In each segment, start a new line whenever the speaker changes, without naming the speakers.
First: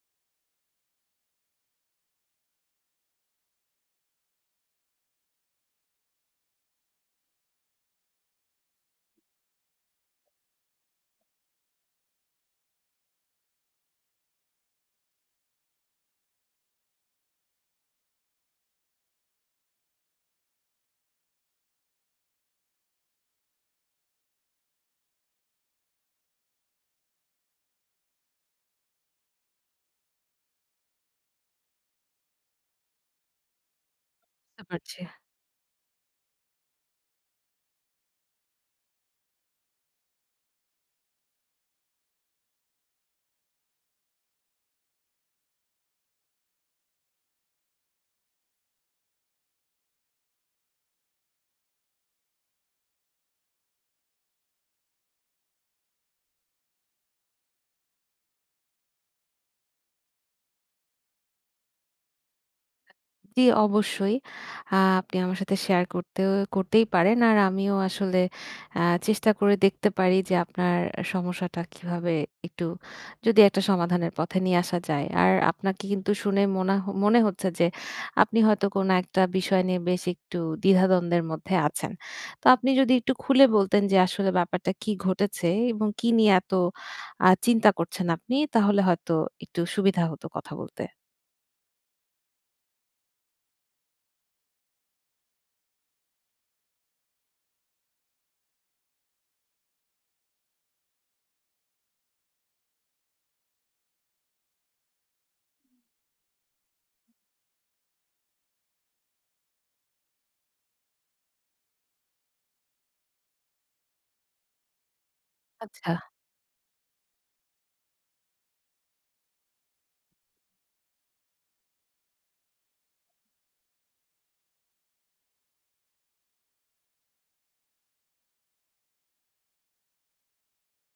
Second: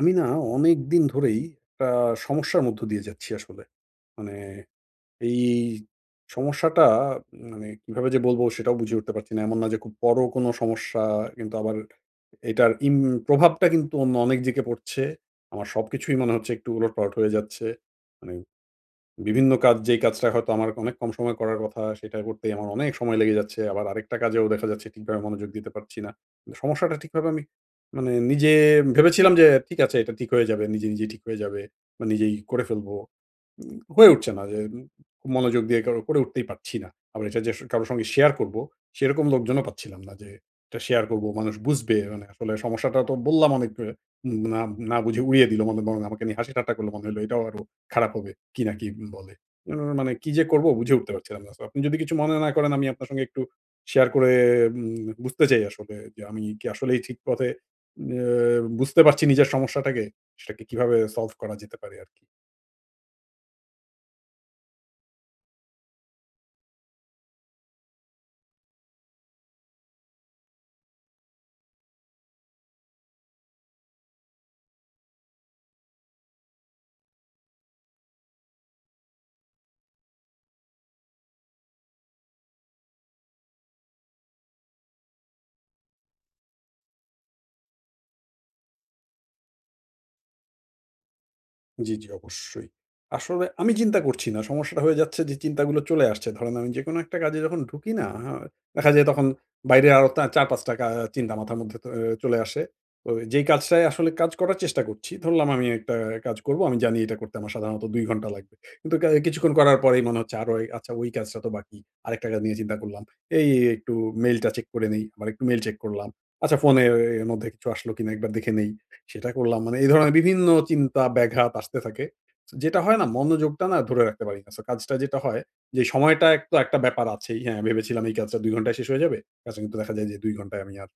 আমি না অনেক দিন ধরেই একটা সমস্যার মধ্য দিয়ে যাচ্ছি আসলে। মানে এই সমস্যাটা মানে কিভাবে যে বলবো সেটাও বুঝে উঠতে পারছি না। এমন না যে খুব বড় কোনো সমস্যা কিন্তু আবার এটার প্রভাবটা কিন্তু অন্য অনেক দিকে পড়ছে। আমার সবকিছুই মনে হচ্ছে একটু ওলটপালট হয়ে যাচ্ছে। মানে বিভিন্ন কাজ যেই কাজটা হয়তো আমার অনেক কম সময়ে করার কথা সেটা করতেই আমার অনেক সময় লেগে যাচ্ছে। আবার আরেকটা কাজেও দেখা যাচ্ছে ঠিকভাবে মনোযোগ দিতে পারছি না। কিন্তু সমস্যাটা ঠিকভাবে আমি মানে নিজে ভেবেছিলাম যে ঠিক আছে এটা ঠিক হয়ে যাবে। নিজে, নিজেই ঠিক হয়ে যাবে বা নিজেই করে ফেলবো। হয়ে উঠছে না যে
বুঝতে পারছি।
খুব মনোযোগ দিয়ে কারো করে উঠতেই পারছি না। আবার এটা যে কারো সঙ্গে শেয়ার করব, সেরকম লোকজনও পাচ্ছিলাম না যে এটা শেয়ার করব, মানুষ বুঝবে। মানে আসলে সমস্যাটা তো বললাম অনেক না, না বুঝে উড়িয়ে দিল মনে বরং আমাকে নিয়ে হাসি ঠাট্টা করল মনে হলো এটাও আরো খারাপ হবে। কি না কি বলে। উ মানে কি যে করব বুঝে উঠতে পারছিলাম না। সো আপনি যদি কিছু মনে না করেন আমি আপনার সঙ্গে একটু শেয়ার করে বুঝতে চাই আসলে যে আমি কি আসলেই ঠিক পথে এ বুঝতে পারছি নিজের সমস্যাটাকে? সেটাকে কিভাবে সলভ করা যেতে পারে আরকি?
জি, অবশ্যই। আ আপনি আমার সাথে শেয়ার করতেই পারেন। আর আমিও আসলে আ চেষ্টা করে দেখতে পারি যে আপনার সমস্যাটা কিভাবে একটু যদি একটা সমাধানের পথে নিয়ে আসা যায়। আর আপনাকে কিন্তু শুনে মনা হ মনে হচ্ছে যে আপনি হয়তো কোনো একটা বিষয় নিয়ে বেশ একটু দ্বিধাদ্বন্দ্বের মধ্যে আছেন। তো আপনি যদি একটু খুলে বলতেন যে আসলে ব্যাপারটা কি ঘটেছে এবং কি নিয়ে এত চিন্তা করছেন, আপনি তাহলে হয়তো একটু সুবিধা হতো কথা বলতে।
জি, জি, অবশ্যই। আসলে আমি চিন্তা করছি না। সমস্যাটা হয়ে যাচ্ছে যে চিন্তাগুলো চলে আসছে। ধরেন আমি যেকোনো একটা কাজে যখন ঢুকি না, দেখা যায় তখন বাইরে আরো ৪-৫ টা চিন্তা মাথার মধ্যে তো চলে আসে। তো যেই কাজটায় আসলে কাজ করার চেষ্টা করছি, ধরলাম আমি একটা কাজ করব। আমি জানি এটা করতে আমার সাধারণত ২ ঘন্টা লাগবে। কিন্তু কিছুক্ষণ করার পরেই মনে হচ্ছে আরো আচ্ছা ওই কাজটা তো বাকি। আরেকটা কাজ নিয়ে চিন্তা করলাম। এই একটু মেইলটা চেক করে নেই। আবার একটু মেইল চেক
আচ্ছা,
করলাম। আচ্ছা ফোনের মধ্যে কিছু আসলো কিনা একবার দেখে নেই। সেটা করলাম। মানে এই ধরনের বিভিন্ন চিন্তা ব্যাঘাত আসতে থাকে। যেটা হয় না মনোযোগটা না ধরে রাখতে পারি না। সো কাজটা যেটা হয় যে সময়টা তো একটা ব্যাপার আছেই। হ্যাঁ, ভেবেছিলাম এই কাজটা ২ ঘন্টায় শেষ হয়ে যাবে। কাজটা কিন্তু দেখা যায় যে ২ ঘন্টায় আমি আর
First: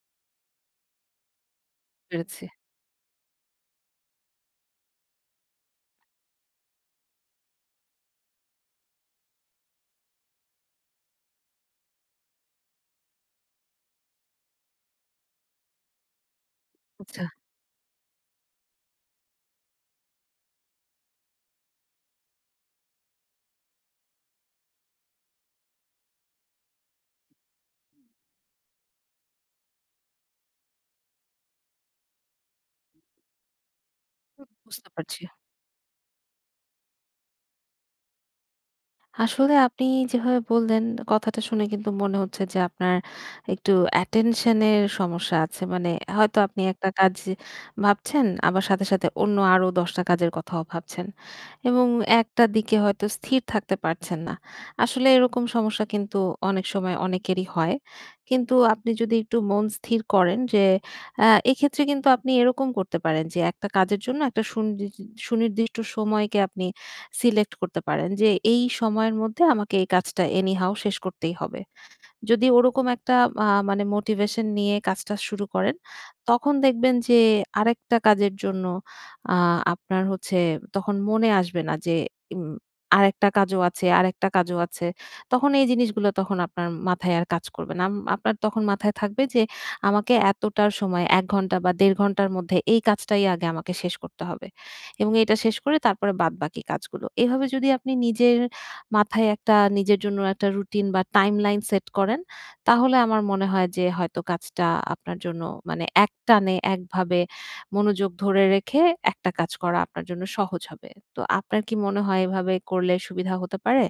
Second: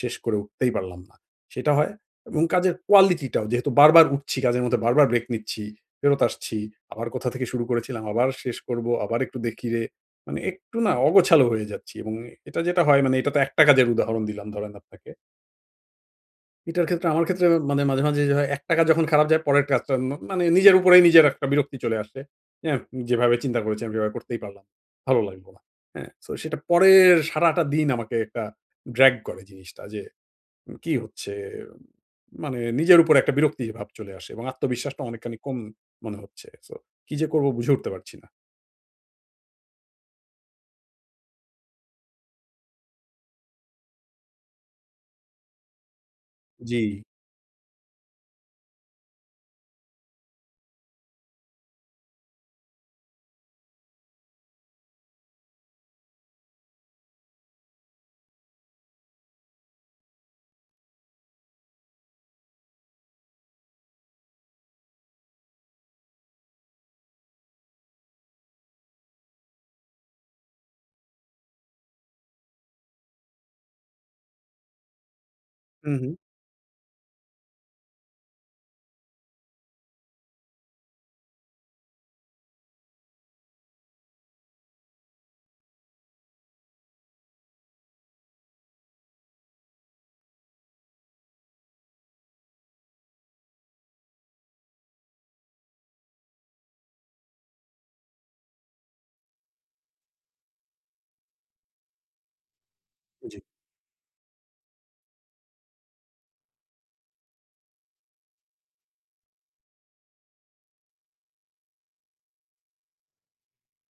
শেষ করে উঠতেই পারলাম না। সেটা হয় এবং
পেরেছি।
কাজের কোয়ালিটিটাও যেহেতু বারবার উঠছি, কাজের মধ্যে বারবার ব্রেক নিচ্ছি, ফেরত আসছি। আবার কোথা থেকে শুরু করেছিলাম, আবার শেষ করব, আবার একটু দেখি রে। মানে একটু না অগোছালো হয়ে যাচ্ছি এবং এটা যেটা হয় মানে এটা তো একটা কাজের উদাহরণ দিলাম ধরেন আপনাকে। এটার ক্ষেত্রে
আচ্ছা,
আমার ক্ষেত্রে মানে মাঝে, মাঝে যে হয় ৳১ যখন খারাপ যায় পরের কাজটা মানে নিজের উপরেই নিজের একটা বিরক্তি চলে আসে। হ্যাঁ? যেভাবে চিন্তা করেছি আমি এভাবে করতেই পারলাম। ভালো লাগলো না। হ্যাঁ? সো সেটা পরের সারাটা দিন আমাকে একটা ড্রাগ করে জিনিসটা যে কি হচ্ছে? মানে নিজের উপর একটা বিরক্তি ভাব চলে আসে এবং
বুঝতে
আত্মবিশ্বাসটা
পারছি।
অনেকখানি কম মনে হচ্ছে। সো কি যে করব বুঝে উঠতে পারছি না।
আসলে আপনি যেভাবে বললেন, কথাটা শুনে কিন্তু মনে হচ্ছে যে আপনার একটু attention এর সমস্যা আছে। মানে হয়তো আপনি
জি।
একটা কাজ ভাবছেন, আবার সাথে, সাথে অন্য আরো ১০ টা কাজের কথাও ভাবছেন, এবং একটা দিকে হয়তো স্থির থাকতে পারছেন না। আসলে এরকম সমস্যা কিন্তু অনেক সময় অনেকেরই হয়। কিন্তু আপনি যদি একটু মন স্থির করেন যে, এক্ষেত্রে কিন্তু আপনি এরকম করতে পারেন যে একটা কাজের জন্য একটা সুনির্দিষ্ট সময়কে আপনি সিলেক্ট করতে পারেন, যে এই সময়ের মধ্যে আমাকে এই কাজটা এনিহাউ শেষ করতেই হবে। যদি ওরকম একটা আ মানে মোটিভেশন নিয়ে কাজটা শুরু করেন,
হুম, হুম।
তখন দেখবেন যে আরেকটা কাজের জন্য আ আপনার হচ্ছে তখন মনে আসবে না যে, উম আরেকটা কাজও আছে, আরেকটা কাজও আছে। তখন এই জিনিসগুলো তখন আপনার মাথায় আর কাজ করবে না। আপনার তখন মাথায় থাকবে যে আমাকে এতটার সময় ১ ঘন্টা বা ১.৫ ঘন্টার মধ্যে এই কাজটাই আগে আমাকে শেষ করতে হবে, এবং এটা শেষ করে তারপরে বাদবাকি কাজগুলো। এভাবে যদি আপনি নিজের মাথায় একটা, নিজের জন্য একটা রুটিন বা টাইমলাইন সেট করেন, তাহলে আমার
জি।
মনে হয় যে হয়তো কাজটা আপনার জন্য মানে একটানে একভাবে মনোযোগ ধরে রেখে একটা কাজ করা আপনার জন্য সহজ হবে। তো আপনার কি মনে হয়, এভাবে করলে সুবিধা হতে পারে?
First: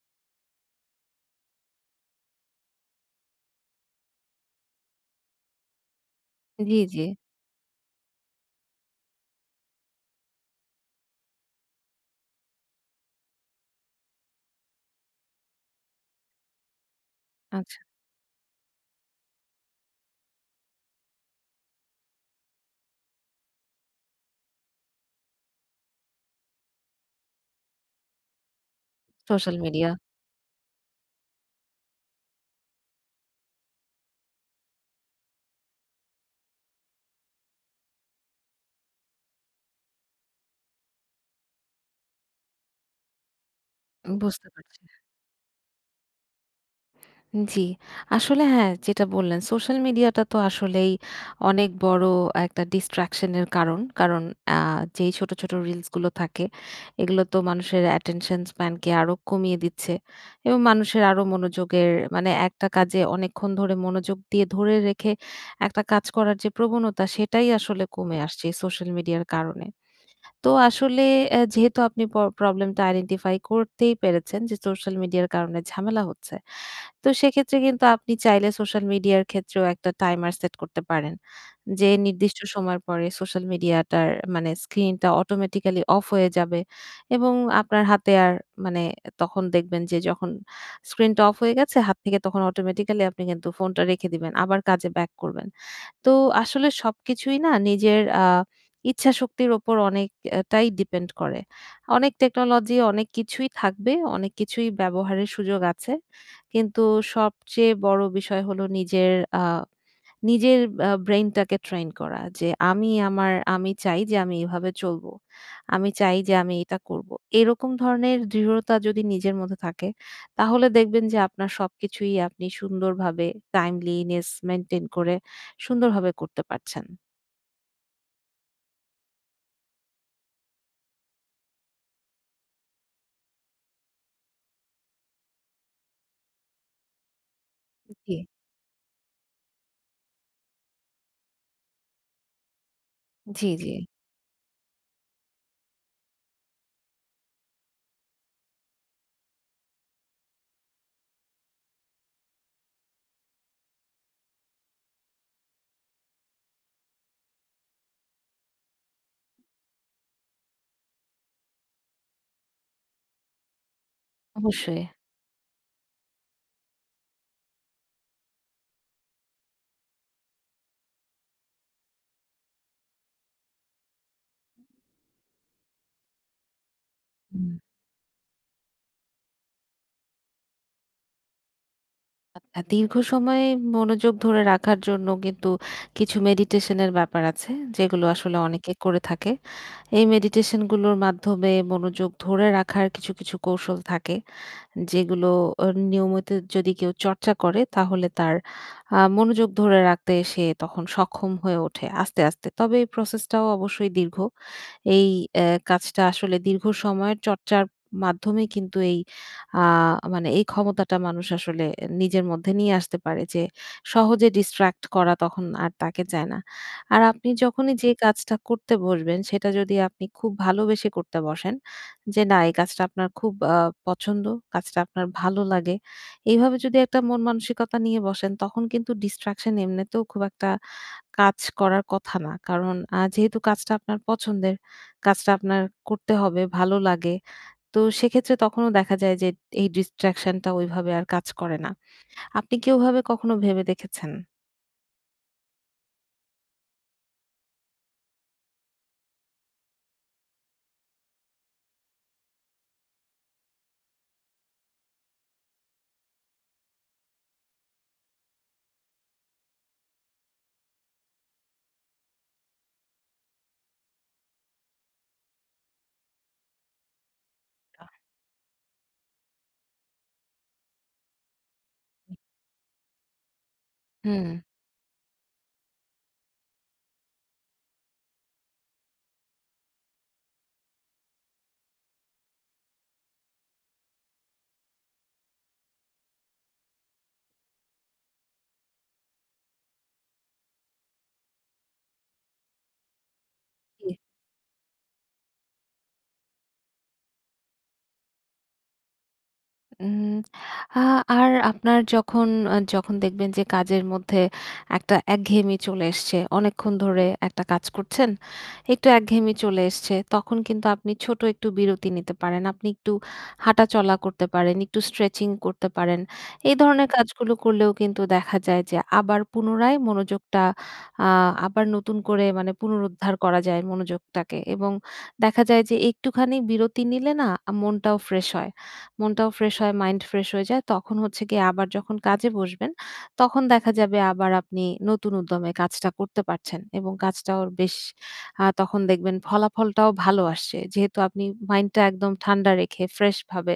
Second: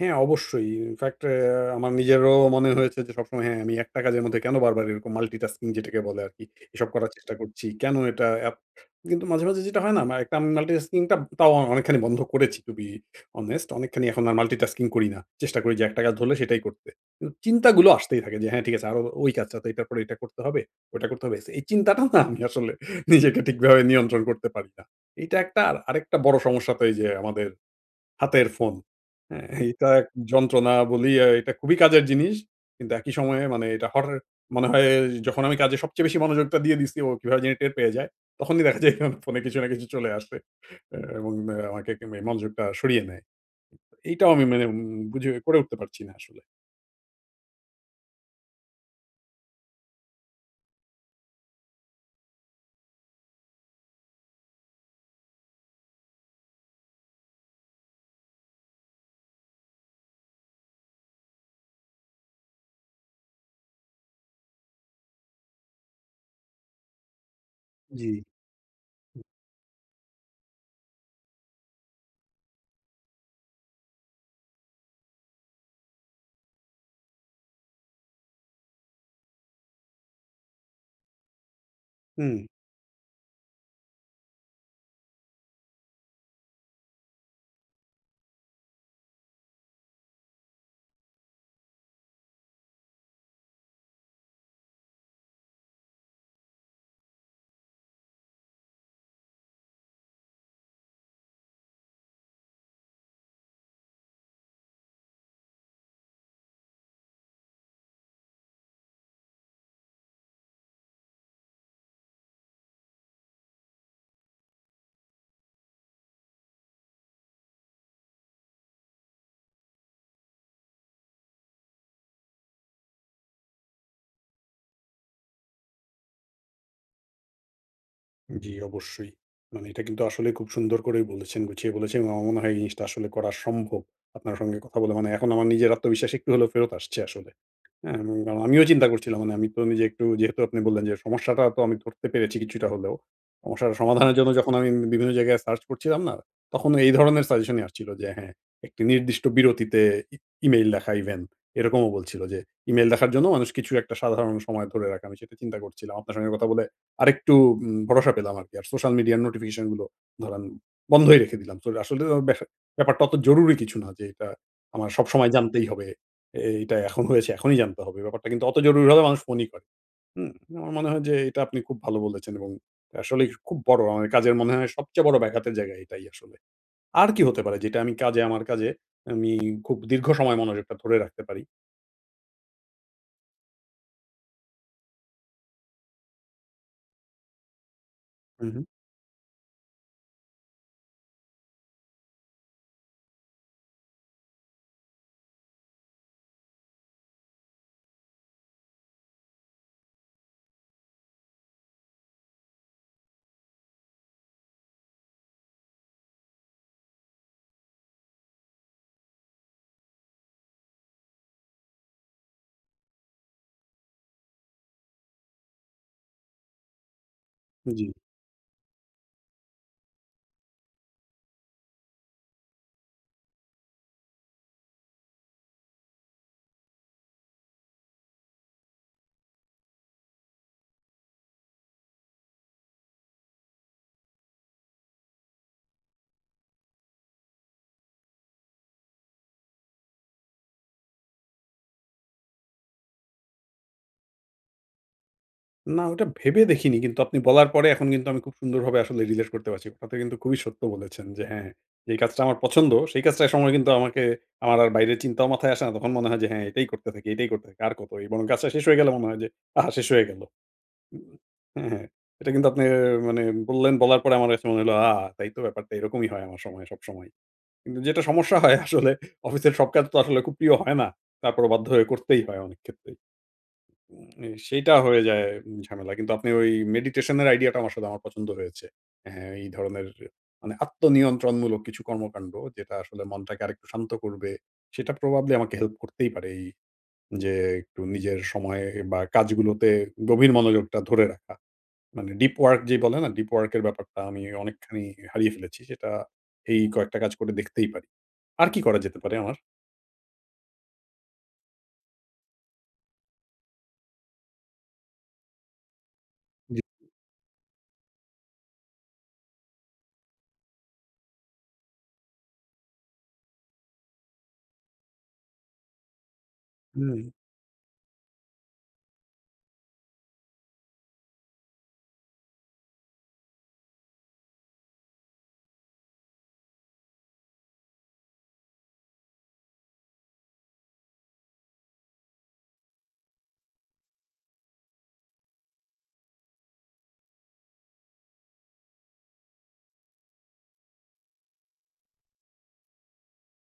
হ্যাঁ, অবশ্যই। ইনফ্যাক্ট আমার নিজেরও মনে হয়েছে যে সবসময় হ্যাঁ, আমি একটা কাজের মধ্যে কেন বারবার এরকম মাল্টিটাস্কিং যেটাকে বলে আরকি,
জি,
এসব
জি।
করার চেষ্টা করছি। কেন এটা কিন্তু মাঝে, মাঝে যেটা হয় না একটা আমি মাল্টিটাস্কিং টা তাও অনেকখানি বন্ধ করেছি to be honest অনেকখানি এখন আর মাল্টিটাস্কিং করি না। চেষ্টা করি যে একটা কাজ ধরলে সেটাই করতে। কিন্তু
আচ্ছা।
চিন্তাগুলো আসতেই থাকে যে হ্যাঁ, ঠিক আছে আরো ওই কাজটা তো এটার পরে এটা করতে হবে, ওটা করতে হবে। এই চিন্তাটা না আমি আসলে নিজেকে ঠিকভাবে নিয়ন্ত্রণ করতে পারি না। এটা একটা আর আরেকটা বড় সমস্যা তো এই যে আমাদের হাতের ফোন। হ্যাঁ,
সোশ্যাল
এইটা
মিডিয়া।
এক যন্ত্রণা বলি, এটা খুবই কাজের জিনিস। কিন্তু একই সময়ে মানে এটা হঠাৎ মনে হয় যখন আমি কাজে সবচেয়ে বেশি মনোযোগটা দিয়ে দিচ্ছি, ও কিভাবে জানি টের পেয়ে যায়। তখনই দেখা যায় আমার ফোনে কিছু না কিছু চলে আসে। এবং আমাকে মনোযোগটা সরিয়ে নেয়। এইটাও আমি
বুঝতে
মানে
পারছি।
বুঝে করে উঠতে পারছি না আসলে।
জি। আসলে হ্যাঁ, যেটা বললেন, সোশ্যাল মিডিয়াটা তো আসলেই অনেক বড় একটা distraction এর কারণ। কারণ আ যেই ছোট, ছোট রিলস গুলো থাকে, এগুলো তো মানুষের attention span কে আরো কমিয়ে দিচ্ছে, এবং মানুষের আরো মনোযোগের মানে একটা কাজে অনেকক্ষণ ধরে মনোযোগ দিয়ে ধরে রেখে একটা কাজ করার যে প্রবণতা, সেটাই আসলে
জি,
কমে আসছে সোশ্যাল মিডিয়ার কারণে। তো আসলে যেহেতু আপনি প্রবলেমটা আইডেন্টিফাই করতেই পেরেছেন যে সোশ্যাল মিডিয়ার কারণে ঝামেলা হচ্ছে, তো সেক্ষেত্রে কিন্তু আপনি চাইলে সোশ্যাল মিডিয়ার ক্ষেত্রেও একটা টাইমার সেট করতে পারেন। যে
হুম,
নির্দিষ্ট সময়ের পরে সোশ্যাল মিডিয়াটার মানে স্ক্রিনটা অটোমেটিক্যালি অফ হয়ে যাবে, এবং আপনার হাতে আর মানে তখন দেখবেন যে যখন স্ক্রিনটা অফ হয়ে গেছে হাত থেকে, তখন অটোমেটিক্যালি আপনি কিন্তু ফোনটা রেখে দিবেন। আবার কাজে ব্যাক করবেন। তো আসলে সবকিছুই না নিজের ইচ্ছাশক্তির উপর অনেকটাই ডিপেন্ড করে। অনেক টেকনোলজি অনেক কিছুই থাকবে, অনেক কিছুই ব্যবহারের সুযোগ আছে। কিন্তু সবচেয়ে বড় বিষয় হলো নিজের আ নিজের আ ব্রেইনটাকে ট্রেন করা, যে আমি চাই যে আমি এভাবে চলবো। আমি চাই যে আমি এটা করব। এরকম ধরনের দৃঢ়তা যদি নিজের মধ্যে থাকে, তাহলে দেখবেন যে আপনার সবকিছুই আপনি সুন্দরভাবে টাইমলিনেস মেইনটেইন করে সুন্দরভাবে করতে পারছেন।
জি, অবশ্যই। মানে এটা কিন্তু আসলে খুব সুন্দর করেই বলেছেন, গুছিয়ে বলেছেন। এবং আমার মনে হয় এই জিনিসটা আসলে করা সম্ভব। আপনার সঙ্গে কথা বলে মানে এখন আমার নিজের আত্মবিশ্বাস একটু হলেও ফেরত আসছে আসলে। হ্যাঁ,
জি।
এবং আমিও চিন্তা করছিলাম মানে আমি তো নিজে একটু যেহেতু আপনি বললেন যে সমস্যাটা তো আমি ধরতে পেরেছি কিছুটা হলেও।
জি, জি।
সমস্যার সমাধানের জন্য যখন আমি বিভিন্ন জায়গায় সার্চ করছিলাম না, তখন এই ধরনের সাজেশনই আসছিল যে হ্যাঁ, একটি নির্দিষ্ট বিরতিতে ই ইমেইল দেখা ইভেন এরকমও বলছিল যে ইমেইল দেখার জন্য মানুষ কিছু একটা সাধারণ সময় ধরে রাখে। আমি সেটা চিন্তা করছিলাম। আপনার সঙ্গে কথা বলে আরেকটু ভরসা পেলাম আরকি। আর সোশ্যাল মিডিয়ার নোটিফিকেশন গুলো ধরেন বন্ধই রেখে দিলাম। তো আসলে ব্যাস ব্যাপারটা অত জরুরি কিছু না যে এটা
অবশ্যই।
আমার সবসময় জানতেই হবে। এইটা এখন হয়েছে, এখনই জানতে হবে। ব্যাপারটা কিন্তু অত জরুরি হলে মানুষ ফোনই করে। হুম? আমার মনে হয় যে এটা আপনি খুব ভালো বলেছেন এবং আসলেই খুব বড় আমার কাজের মনে হয় সবচেয়ে বড় ব্যাঘাতের জায়গা এটাই আসলে। আর কি হতে
হুম।
পারে যেটা আমি কাজে আমার কাজে আমি খুব দীর্ঘ সময় মনোযোগটা ধরে রাখতে পারি?
দীর্ঘ সময় মনোযোগ ধরে রাখার জন্য কিন্তু কিছু মেডিটেশনের ব্যাপার আছে, যেগুলো আসলে
হু, হু।
অনেকে করে থাকে। এই মেডিটেশনগুলোর মাধ্যমে মনোযোগ ধরে রাখার কিছু, কিছু কৌশল থাকে। যেগুলো আ নিয়মিত যদি কেউ চর্চা করে, তাহলে তার মনোযোগ ধরে রাখতে সে তখন সক্ষম হয়ে ওঠে আস্তে, আস্তে। তবে এই প্রসেসটাও অবশ্যই দীর্ঘ। এই অ্যা কাজটা আসলে দীর্ঘ সময়ের চর্চার মাধ্যমে কিন্তু এই আ মানে এই ক্ষমতাটা মানুষ আসলে নিজের মধ্যে নিয়ে আসতে পারে, যে সহজে ডিস্ট্রাক্ট করা তখন আর তাকে চায় না। আর আপনি যখনই
জি।
যে কাজটা করতে বসবেন, সেটা যদি আপনি খুব ভালোবেসে করতে বসেন, যে না এই কাজটা আপনার খুব পছন্দ, কাজটা আপনার ভালো লাগে। এইভাবে যদি একটা মন মানসিকতা নিয়ে বসেন, তখন কিন্তু distraction এমনিতেও খুব একটা কাজ করার কথা না। কারণ যেহেতু কাজটা আপনার পছন্দের, কাজটা আপনার করতে হবে, ভালো লাগে। তো সেক্ষেত্রে তখনও দেখা যায় যে এই distraction টা ওইভাবে আর কাজ করে না। আপনি কি ওভাবে কখনো ভেবে দেখেছেন?
না, ওটা ভেবে দেখিনি। কিন্তু আপনি বলার পরে এখন কিন্তু আমি খুব সুন্দরভাবে আসলে রিলেট করতে পারছি। কথাটা কিন্তু খুবই সত্য বলেছেন যে হ্যাঁ, যেই কাজটা আমার পছন্দ, সেই কাজটার সময় কিন্তু আমাকে আমার আর বাইরের চিন্তাও মাথায় আসে না। তখন মনে হয় যে হ্যাঁ, এটাই করতে থাকি, এটাই করতে থাকি। আর কত? এই বরং কাজটা শেষ হয়ে গেলে মনে হয় যে, আহা! শেষ হয়ে গেল। উম হ্যাঁ, হ্যাঁ। এটা কিন্তু আপনি মানে বললেন, বলার পরে আমার কাছে মনে হলো, তাই তো ব্যাপারটা এরকমই হয় আমার সময় সবসময়। কিন্তু
আ
যেটা সমস্যা হয় আসলে অফিসের সব কাজ তো আসলে খুব প্রিয় হয় না। তারপরে বাধ্য হয়ে করতেই হয় অনেক ক্ষেত্রে।
হুম।
সেইটা হয়ে যায় ঝামেলা। কিন্তু আপনি ওই মেডিটেশন এর আইডিয়াটা আমার সাথে আমার পছন্দ হয়েছে। হ্যাঁ, এই ধরনের মানে আত্মনিয়ন্ত্রণমূলক কিছু কর্মকাণ্ড যেটা আসলে মনটাকে আরেকটু শান্ত করবে। সেটা প্রবাবলি আমাকে হেল্প করতেই পারে এই যে একটু নিজের সময় বা কাজগুলোতে গভীর মনোযোগটা ধরে রাখা। মানে ডিপ ওয়ার্ক যে বলে না ডিপ ওয়ার্ক এর
জি।
ব্যাপারটা আমি অনেকখানি হারিয়ে ফেলেছি। সেটা এই কয়েকটা কাজ করে দেখতেই পারি। আর কি করা যেতে পারে আমার?
উম আ আর আপনার যখন দেখবেন যে কাজের মধ্যে একটা একঘেয়েমি চলে এসছে,
জি।
অনেকক্ষণ ধরে একটা কাজ করছেন, একটু একঘেয়েমি চলে এসছে, তখন কিন্তু আপনি ছোট একটু বিরতি নিতে পারেন। আপনি একটু হাঁটাচলা করতে পারেন, একটু স্ট্রেচিং করতে পারেন। এই
হুম।
ধরনের কাজগুলো করলেও কিন্তু দেখা যায় যে আবার পুনরায় মনোযোগটা আ আবার নতুন করে মানে পুনরুদ্ধার করা যায় মনোযোগটাকে, এবং দেখা যায় যে একটুখানি বিরতি নিলে না মনটাও ফ্রেশ হয়। মনটাও ফ্রেশ হয়, মাইন্ড ফ্রেশ হয়ে যায়। তখন হচ্ছে গিয়ে আবার যখন কাজে বসবেন, তখন দেখা যাবে আবার আপনি নতুন উদ্যমে কাজটা করতে পারছেন, এবং কাজটাও বেশ আ তখন দেখবেন ফলাফলটাও ভালো আসছে। যেহেতু আপনি মাইন্ডটা একদম ঠান্ডা রেখে ফ্রেশ ভাবে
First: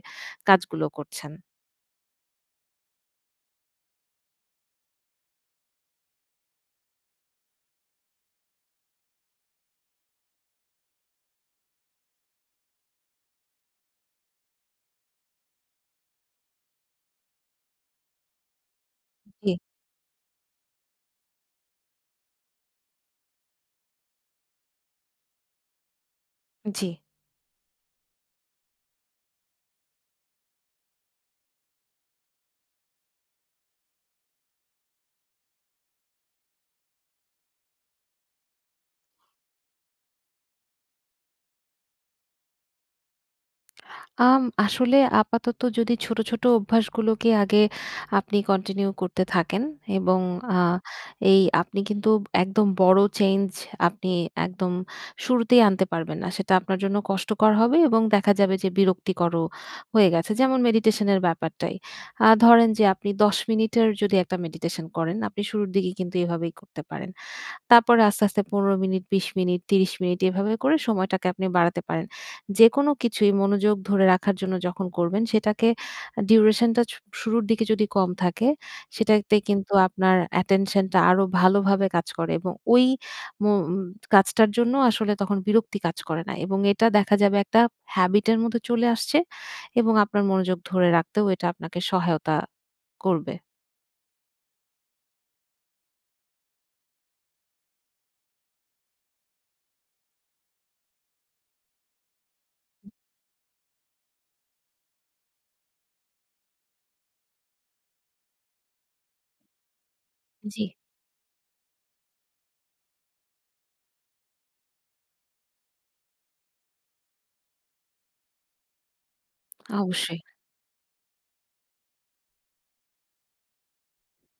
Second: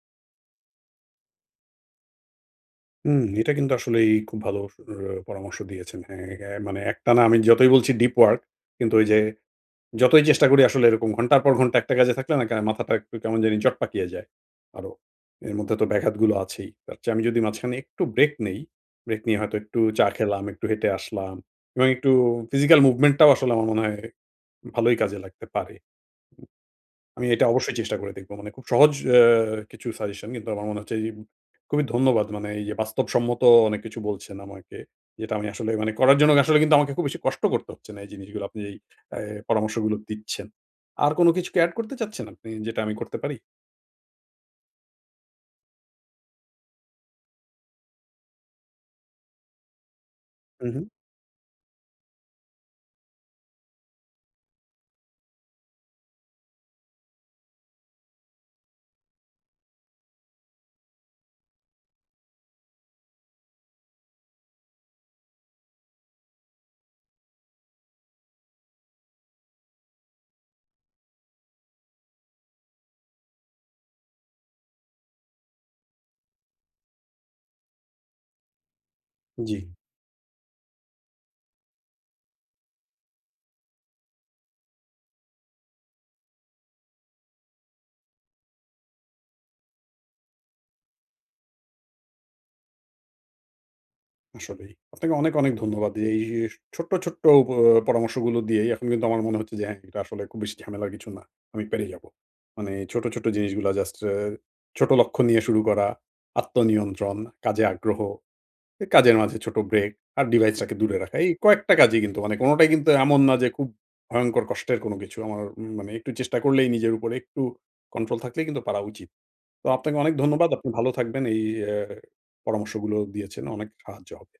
কাজগুলো করছেন।
হুম, এটা কিন্তু আসলেই খুব ভালো পরামর্শ দিয়েছেন। হ্যাঁ, হ্যাঁ, মানে একটানা আমি যতই বলছি ডিপ ওয়ার্ক কিন্তু ওই যে যতই চেষ্টা করি আসলে এরকম ঘন্টার পর ঘন্টা একটা কাজে থাকলে না মাথাটা একটু কেমন জানি জট পাকিয়ে যায় আরো। এর মধ্যে তো ব্যাঘাতগুলো আছেই। তার চেয়ে আমি যদি মাঝখানে একটু ব্রেক নেই, ব্রেক নিয়ে
জি,
হয়তো একটু চা খেলাম, একটু হেঁটে আসলাম এবং একটু ফিজিক্যাল মুভমেন্টটাও আসলে আমার মনে হয় ভালোই কাজে লাগতে পারে।
জি।
আমি এটা অবশ্যই চেষ্টা করে দেখব। মানে খুব সহজ কিছু সাজেশন কিন্তু আমার মনে হচ্ছে এই খুবই ধন্যবাদ। মানে এই যে বাস্তবসম্মত অনেক কিছু বলছেন আমাকে। যেটা আমি আসলে মানে করার জন্য আসলে কিন্তু আমাকে খুব বেশি কষ্ট করতে হচ্ছে না এই জিনিসগুলো আপনি এই অ্যা পরামর্শগুলো দিচ্ছেন। আর কোন কিছু কি এড করতে চাচ্ছেন আপনি যেটা আমি করতে পারি?
আসলে আপাতত যদি ছোট, ছোট অভ্যাসগুলোকে আগে আপনি কন্টিনিউ করতে থাকেন, এবং আ
হু, হু।
এই আপনি কিন্তু একদম বড় চেঞ্জ আপনি একদম শুরুতেই আনতে পারবেন না। সেটা আপনার জন্য কষ্টকর হবে, এবং দেখা যাবে যে বিরক্তিকরও হয়ে গেছে। যেমন মেডিটেশনের ব্যাপারটাই। ধরেন যে আপনি ১০ মিনিটের যদি একটা মেডিটেশন করেন, আপনি শুরুর দিকে কিন্তু এভাবেই করতে পারেন। তারপরে আস্তে, আস্তে ১৫ মিনিট, ২০ মিনিট, ৩০ মিনিট এভাবে করে সময়টাকে আপনি বাড়াতে পারেন। যেকোনো কিছুই মনোযোগ ধরে রাখার জন্য যখন করবেন, সেটাকে ডিউরেশন টা শুরুর দিকে যদি কম থাকে, সেটাতে
জি।
কিন্তু আপনার attention টা আরো ভালোভাবে কাজ করে, এবং ওই মো উম কাজটার জন্য আসলে তখন বিরক্তি কাজ করে না, এবং এটা দেখা যাবে একটা habit এর মধ্যে চলে আসছে, এবং আপনার মনোযোগ ধরে রাখতেও এটা আপনাকে সহায়তা করবে।
আসলেই। আপনাকে অনেক, অনেক ধন্যবাদ। এই যে ছোট্ট, ছোট্ট প পরামর্শগুলো দিয়েই এখন কিন্তু আমার মনে হচ্ছে যে হ্যাঁ, এটা আসলে খুব বেশি ঝামেলার কিছু না। আমি পেরে যাবো। মানে ছোট, ছোট জিনিসগুলা জাস্ট ছোট লক্ষ্য নিয়ে শুরু করা, আত্মনিয়ন্ত্রণ, কাজে আগ্রহ, কাজের মাঝে ছোট ব্রেক আর
জি।
ডিভাইসটাকে দূরে রাখা। এই কয়েকটা কাজই কিন্তু মানে কোনটাই কিন্তু এমন না যে খুব ভয়ংকর কষ্টের কোনো কিছু। আমার মানে একটু চেষ্টা করলেই নিজের উপরে একটু কন্ট্রোল থাকলেই কিন্তু পারা উচিত। তো আপনাকে অনেক
অবশ্যই।
ধন্যবাদ। আপনি ভালো থাকবেন। এই পরামর্শগুলো দিয়েছেন। অনেক সাহায্য হবে।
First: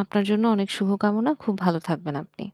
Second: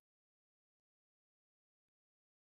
আপনার জন্য অনেক শুভকামনা। খুব ভালো থাকবেন আপনি।